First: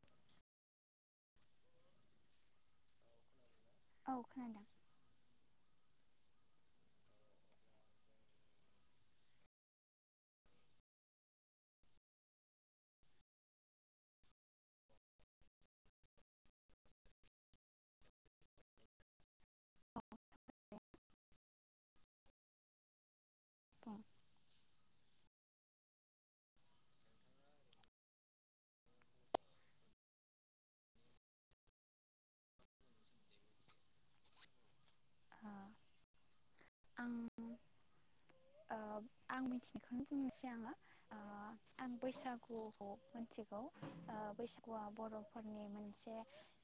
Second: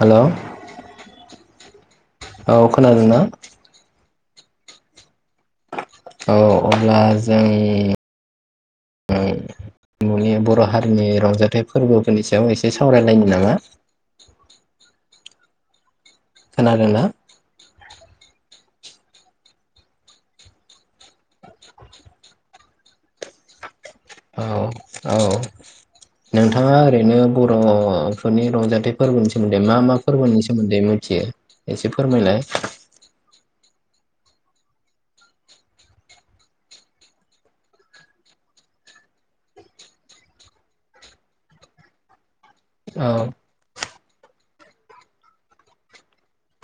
हेल' औ खोनादोंना? औ खोनादों। औ अब्ला जों ओ न'नि बर' हारिनि रंजाथाइ फोरबोफोरनि सायाव एसे सावरायलायनो नामा? खोनादोंना? बुं औ औ नोंथाङा ओरैनो बर' फोरनि रंजाथाइ फोरबोनि सोमोन्दै मा मा फोरबोनि सोमोन्दै मिथियो एसे फोरमायलाय। ओ आं ओ आं मिथिनायखौनो बुंनोसै आङो ओ आं बैसागु गुखौ औ मोन्थिगौ। ओ बैसागुआ बर'फोरनि मोनसे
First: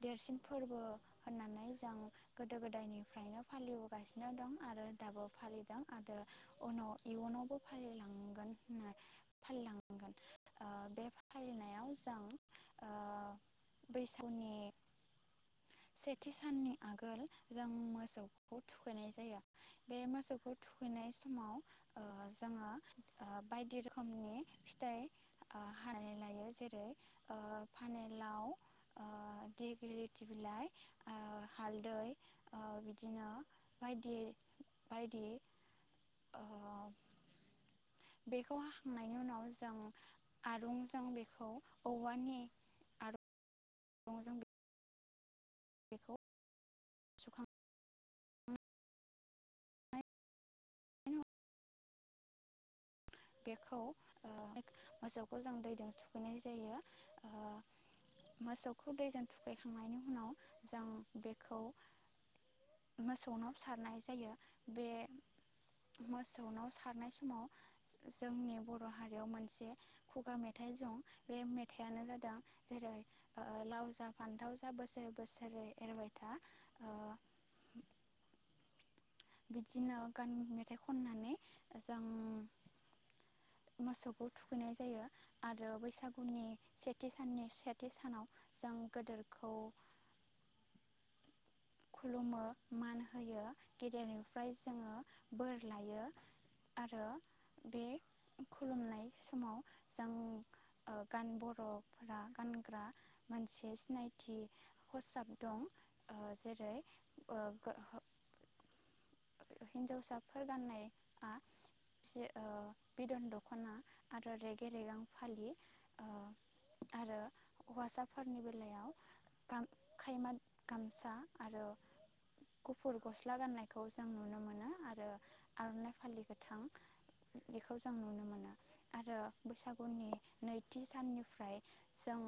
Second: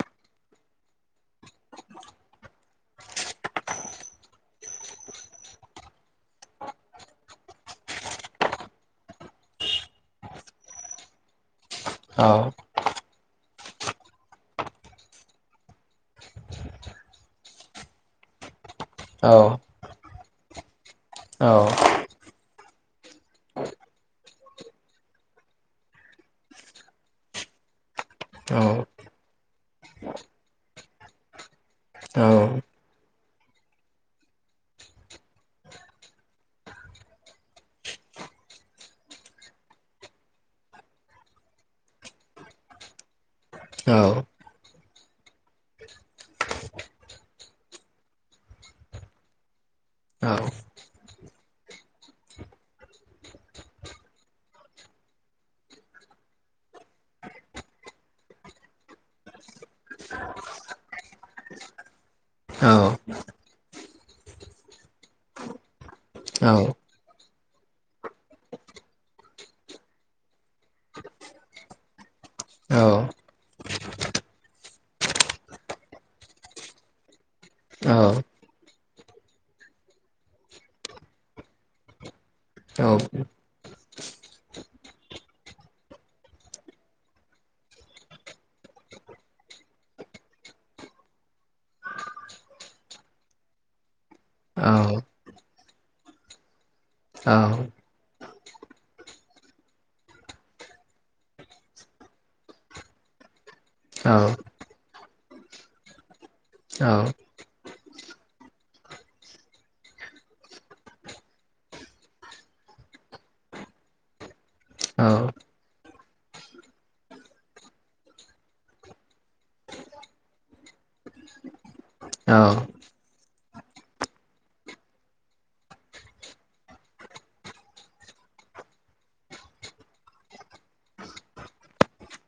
देरसिन फोरबो होननानै जों गोदो गोदायनिफ्रायनो फालिबोगासिनो दं आरो दाबो फालिदों आरो उनाव इयुनावबो फालिलांगोन [unintelligible] फालिलांगोन ओ बे फालिनायाव जों औ ओ बै [unintelligible] सेथि साननि आगोल जों मोसौखौ थुखैनाय औ जायो बे मोसौखौ थुखैनाय औ समाव ओ जोङो ओ बायदि रोखोमनि फिथाइ ओ हानानै लायो जेरै ओ फानिलाव औ ओ देगलिथि बिलाइ ओ हालदै औ ओ बिदिनो बायदि बायदि ओ बेखौ हाखांनायनि उनाव जों आरुंजों बेखौ औवानि आर औ रुंजों बेखौ सुखां सुखांनायनि बेखौ ओ मोसौखौ जों दैदों थुखैनाय जायो ओ मोसौखौ दैजों थुखैखांनायनि उनाव जों बेखौ औ मोसौनाव सारनाय जायो बे मोसौनाव सारनाय समाव जोंनि बर' हारियाव मोनसे खुगा मेथाइ दं बे मेथाइयानो जादों औ जेरै औ ओ लाउ जा फान्थाव जा बोसोरै बोसोरै एरबायथा ओ औ बिदिनो गान मेथाइ खननानै जों मोसौखौ थुखैनाय जायो आरो बैसागुनि सेथि साननि सेथि सानाव जों गोदोरखौ खुलुमो मान होयो गेदेरनिफ्राय जोङो बोर लायो आरो बे खुलुमनाय समाव जों ओ गान बर'फोरा गानग्रा मोनसे सिनायथि खसाब दं ओ जेरै ओ [unintelligible] हिनजावसाफोर गान्नायआ जे ओ बिदन दख'ना आरो रेगे रेगां फालि ओ आरो हवासाफोरनि बेलायाव गाम खायमा गामसा आरो गुफुर गस्ला गाननायखौ जों नुनो मोनो आरो आर'नाइ फालि गोथां बेखौ जों नुनो मोनो आरो बैसागुनि नैथि साननिफ्राय जों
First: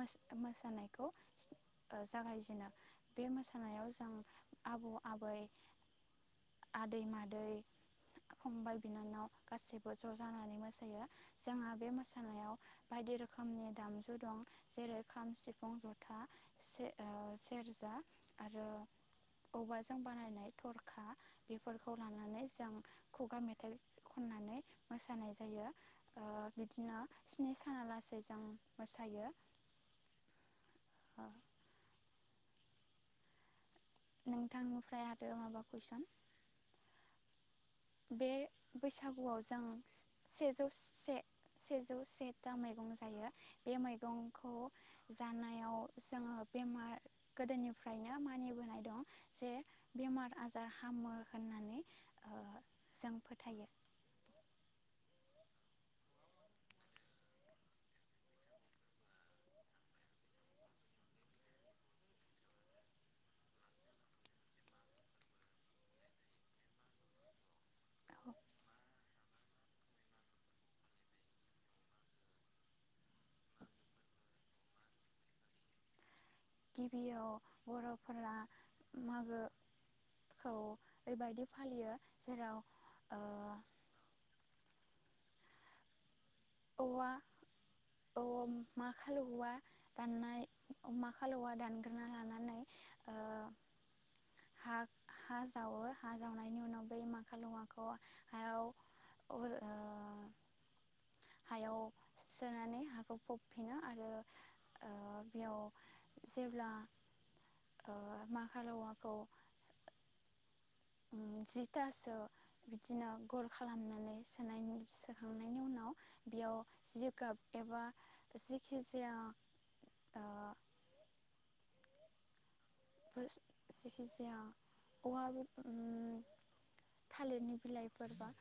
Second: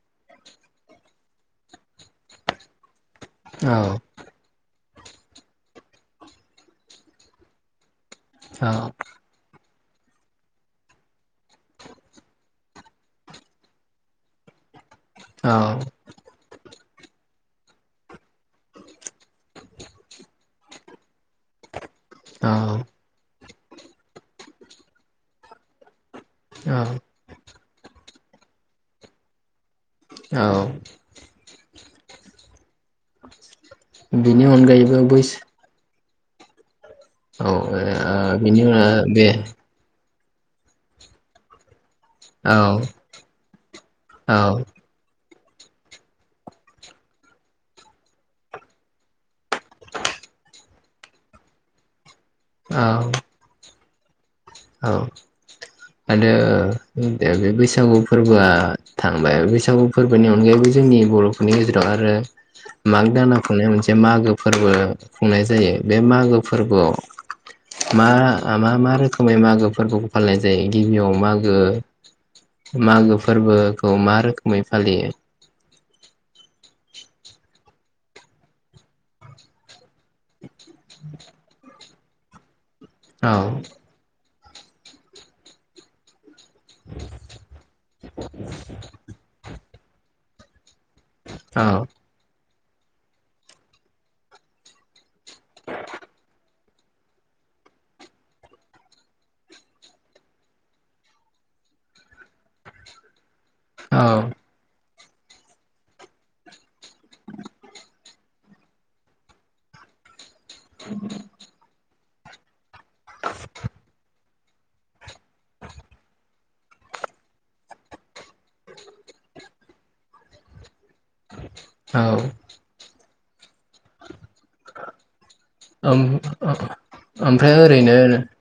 मोस-मोसानायखौ ओ जागायजेनो बे औ मोसानायाव जों आबौ आबै आदै मादै औ फंबाय बिनानाव गासैबो ज' जानानै मोसायो जोंहा बे मोसानायाव बायदि रोखोमनि दामजु दं जेरै खाम औ सिफुं ज'था से ओ सेरजा आरो औवाजों बानायनाय थर खा बेफोरखौ लानानै जों औ खुगा मेथाइ खननानै मोसानाय जायो ओ औ बिदिनो स्नि साना लासेै जों मोसायो। औ बिनि अनगायैबो नोंथांनिफ्राय आरो बैसो माबा कुइसन? औ बे ओ बिनि उनाव बे बैसागुआव जों सेजौ से सेजौ सेथा औ मैगं जायो बे मैगंखौ जानायाव जोङो बेमार गोदोनिफ्रायनो मानिबोनाय दं जे बेमार आजार हामो होननानै ओ जों औ फोथायो। औ आरो बे बैसागु फोरबोआ थांबाय बैसागु फोरबोनि अनगायैबो जोंनि बर'फोरनि गेजेराव आरो माग दानआ खुंनाय मोनसे मागो फोरबो खुंनाय जायो बे मागो फोरबोआव मा मा मा रोखोमै मागो फोरबोखौ फालिनाय जायो गिबियाव मागो मागो फोरबोखौ मा रोखोमै फालियो? गिबियाव बर'फोरा मागोखौ बैबायदि फालियो जेराव ओ औ औवा औ माखाल औवा दाननाय माखाल औवा औ दानग्रोना लानानै ओ हाग हा जावो हा जावनायनि उनाव बै माखाल औवाखौ हायाव [unintelligible] ओ हायाव सोनानै हाखौ फबफिनो आरो बेयाव जेब्ला ओ माखाल औवाखौ जिथासो बिदिनो गल खालामनानै सोनाय सोखांनायनि उनाव बेयाव जिगाब एबा जेखि जाया ओ औ औ जेखि जाया औवाबो उम ओम ओमफ्राय थालिरनि ओरैनो बिलाइफोरबा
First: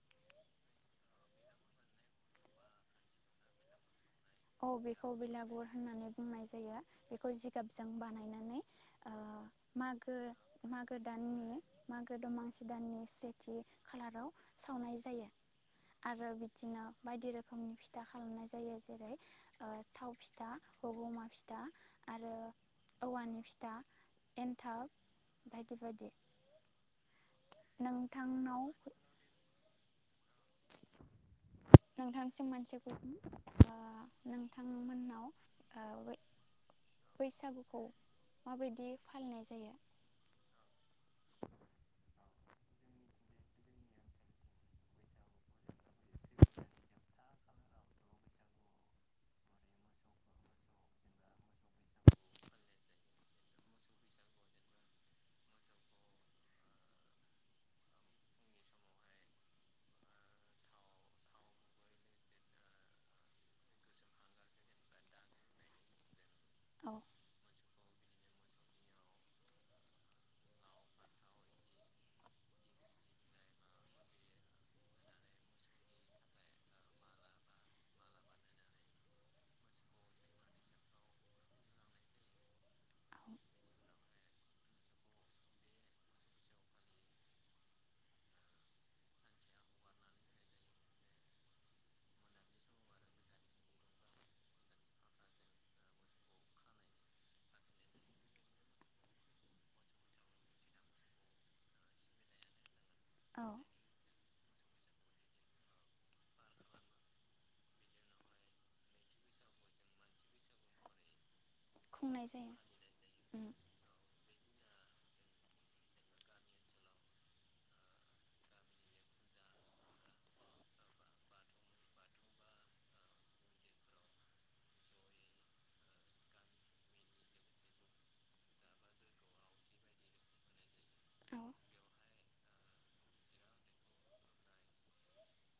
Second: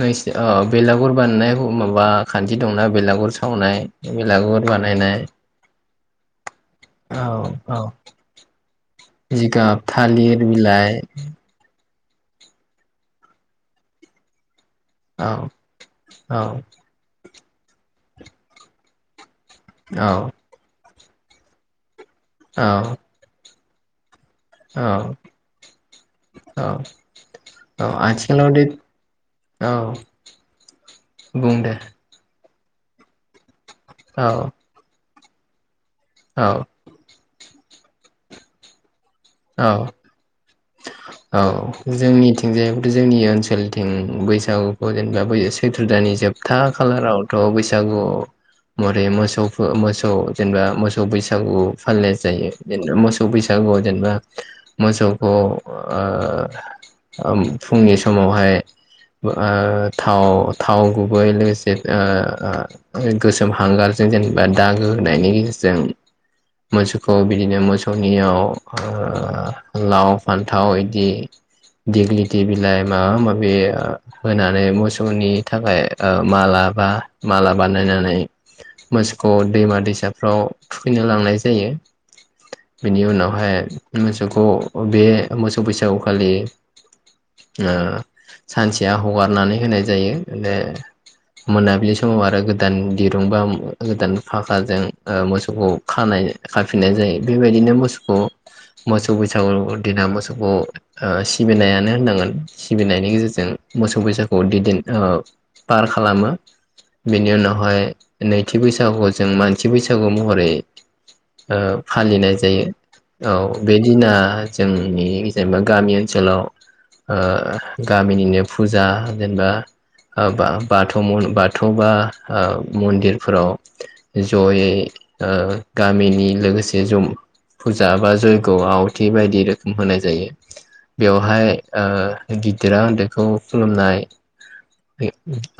नोंसि अ बेलागुर बानायनाय माबा खान्थि दंना बेलागुर सावनाय? बेलागुर औ बेखौ बानायनाय बेलागुर होननानै बुंनाय जायो बेखौ औ जिगाबजों औ बानायनानै ओ जिगाब मागो थालिर मागो बिलाय दाननि मागो दमासि दाननि सेथि खालाराव सावनाय जायो औ आरो औ बिदिनो बायदि रो फिथा खालामनाय जायो जेरै ओ औ थाव फिथा हगमा फिथा आरो औ औवानि फिथा एन्थाब बायदि बायदि। औ औ आथिखालाव नोंथांनाव दे औ बुं दे से [unintelligible] औ ओ नोंथांमोननाव औ औ बैसागुखौ माबायदि फालिनाय जायो? औ औ जोंनिथिं जायबोथ' जोंनि ओनसोलथिं बैसागुखौ जेनेबा बै सैथ्र' दानि जोबथा खालारावथ' बैसागु महरै मोसौखौ मोसौ जेनेबा मोसौ बैसागु फालिनाय जायो जेनबा मोसौ बैसागुआव जेनेबा मोसौखौ ओ फुंनि समावहाय ओ थाव थाव गुबै लोगोसे ओ ओ गोसोम हांगारजों जेनेबा दागो होनायनि गेजेरजों औ मोसौखौ बिदिनो मोसौ नियाव ओ लाव फान्थाव बिदि दिग्लिथि बिलाइ माबा माबि ओ होनानै मोसौनि थाखाय ओ मालाबा माला बानायनानै मोसौखौ दैमा दैसाफ्राव थुखैनो लांनाय जायो। बेनि औ उनावहाय मोसौखौ बे मोसौ बैसागु खालि ओ सानसेया हगारनानै होनाय जायो बे मोनाबिलि समाव आरो गोदान दिरुं बा गोदान फाखाजों ओ मोसौखौ खानाय खाफिननाय जायो बेबायदिनो मोसौखौ मोसौ बैसागु दिना मोसौखौ ओ सिबिनायानो होननांगोन सिबिनायनि औ गेजेरजों मोसौ बैसा गु दिदिन ओ पार खालामो बेनि उनावहाय नैथि बैसागुखौ जों मानसि बैसागु महरै ओ फालिनाय जायो उम औ। ओ दा जोंनि जेनेबा गामि ओनसोलाव ओ गामिनिनो फुजा जेनेबा ओ बा-बाथौ बाथौ बा मन्दिरफोराव जयै ओ गामिनि लोगोसे ज फुजा बा जय ग आवथि बायदि रोखोम होनाय जायो औ बेवहाय ओ गिदिरा उन्दैखौ खुलुमनाय बे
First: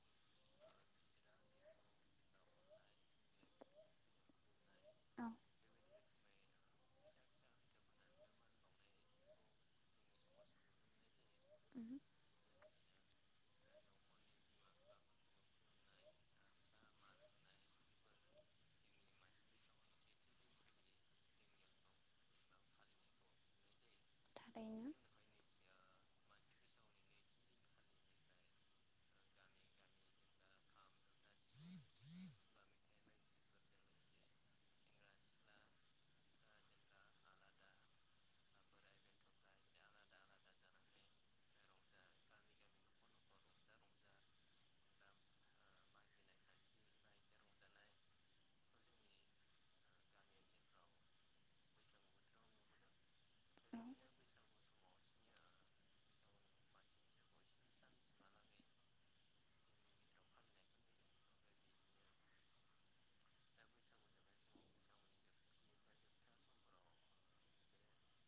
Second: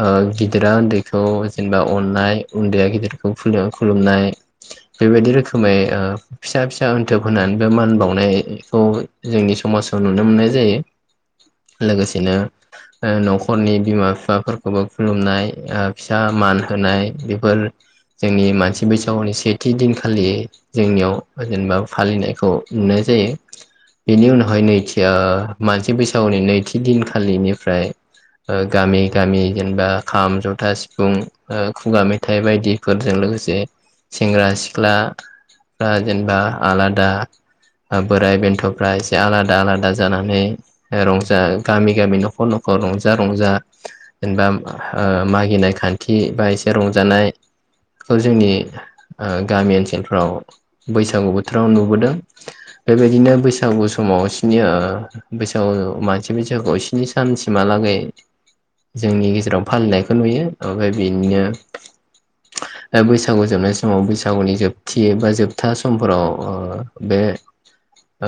ओ गिदिरा उन्दैखौ जेनेबा अननाय उन्दैया गिदिरखौ खुलु-खुलुमनाय औ बेबायदि रोखोमै ओ फिसा फिसा उन्थोब होना बे मान बावनायखौ जोंनि समाजाव नुनो मोननाय जायो। उम लोगोसेनो ओ न'खरनि बिमा बिफाफोरखौबो खुलुमनाय ओ फिसा मान होनाय बेफोर जोंनि मानसि बैसागुनि सेथि दिनखालि जोंनियाव जेनेबा फालिनाय खौ नुनाय जायो। बेनि उनावहाय थारैनो नैथि आ मानसि बैसागुनि नैथि दिनखालिनिफ्राय ओ गामि गामि जेनेबा खाम, ज'था, सिफुं खुगा मेथाइ बायदिफोरजों लोगोसे सेंग्रा सिख्लाफ्रा ओ जेनेबा बा आलादा ओ बोराय बेन्थ'फ्रा एसे आलादा आलादा जानानै रंजा गामि गामि न'खर न'खर रंजा रंजा जेनेबा ओ मागिनाय खान्थि बा एसे रंजानायखौ ओ जोंनि गामि ओनसोलफ्राव बैसागु बोथोराव नुबोदों। बेबायदिनो औ बैसागु समाव स्नि ओ बैसागु मानसि बैसागुआव स्नि सानसिमहालागै जोंनि गेजेराव फालिनायखौ नुयो ओमफ्राय बिदिनो ओ बैसागु जोबनाय समाव बैसागुनि जोबथि बा जोबथा समफोराव ओ बे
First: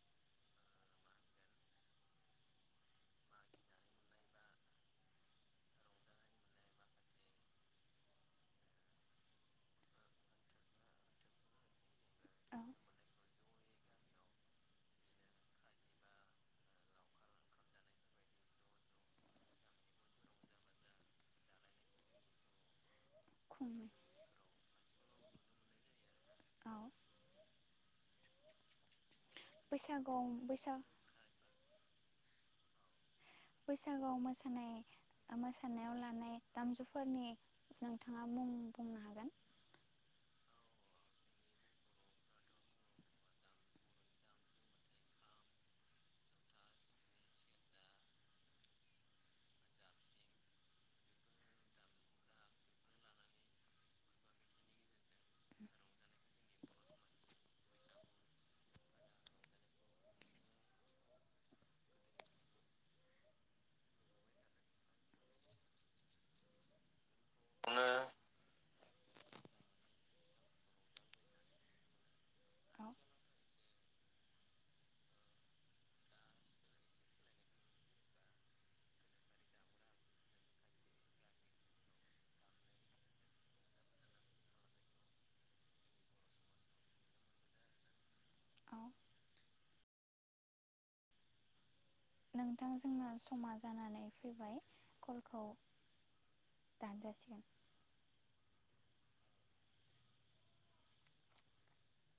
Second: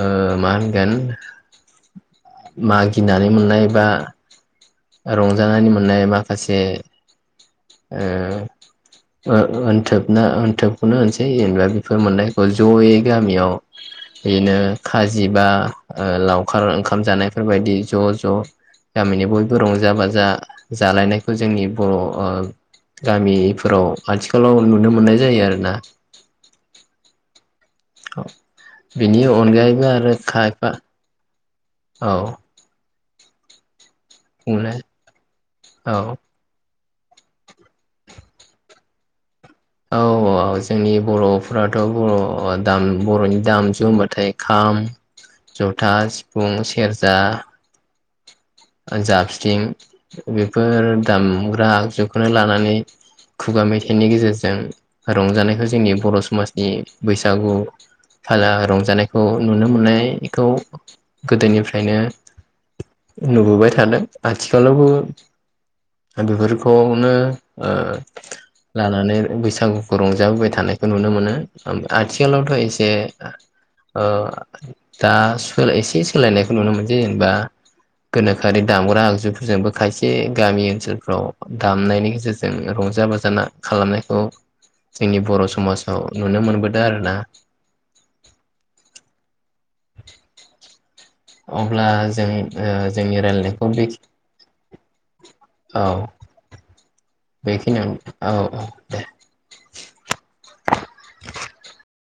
ओ मा होनगोन मागिनानै मोननाय बा रंजानानै मोननाय माखासे ओ-ओन्थोब ना ओन्थोबखौनो होनसै जेनेबा बेफोर मोननायखौ औ जयै गामियाव बिदिनो खाजि बा ओ लावखार ओंखाम जानायफोरबायदि ज' ज' गामिनि बयबो रंजा बाजा जालायनायखौ जोंनि बर' ओ खुङो गामिफोराव आथिखालाव नुनो मोननाय जायो आरोना औ औ। बिनि अनगायैबो आरो बैसागुआव खायफा बैसाग औ। बैसा बैसागुयाव मोसानाय बुंलाय बा औ मोसानायावलानाय दामजुु फोरनि नोंथाङा मुं बुंनो हागोन। औ आ जोंनि बर'फोराथ' बर' दाम बर'नि दामजु होनबाथाय खाम, जथा, सिफुं, सेरजा ओ जाबस्रिं बेफोर दामग्रा आगजुखौनो लानानै खुगा मेथाइनि गेजेरजों रंजानायखौ जोंनि बर' समाजनि बैसागु थाजा रंजानायखौ नुनो मोननायखौ गोदोनिफ्रायनो नुबोबाय थादों। आथिखालावबो बेफोरखौनो ओ लानानै बैसागुखौ रंजाबोबाय थानायखौ नुनो मोनो। आथियावलथ' औ एसे ओ दा सोलाय एसे सोलायनायखौ नुनो मोन दि जेनेबा गोनोखोआरि दामग्रा आगजुफोरजोंबो खायसे गामि ओनसोलफ्राव दामनायनि गेजेरजों रंजा बाजाना खालामनायखौ जोंनि बर' समाजाव नुनो मोनबोदों आरोना। औ [inaudible] ब्ला जों ओ नोंथां जोंना जोंनि समा रायलानायखौ बेखि जानानै फैबाय कलखौ औ दानजासिगोन। बेखिनियाव औ [inaudible]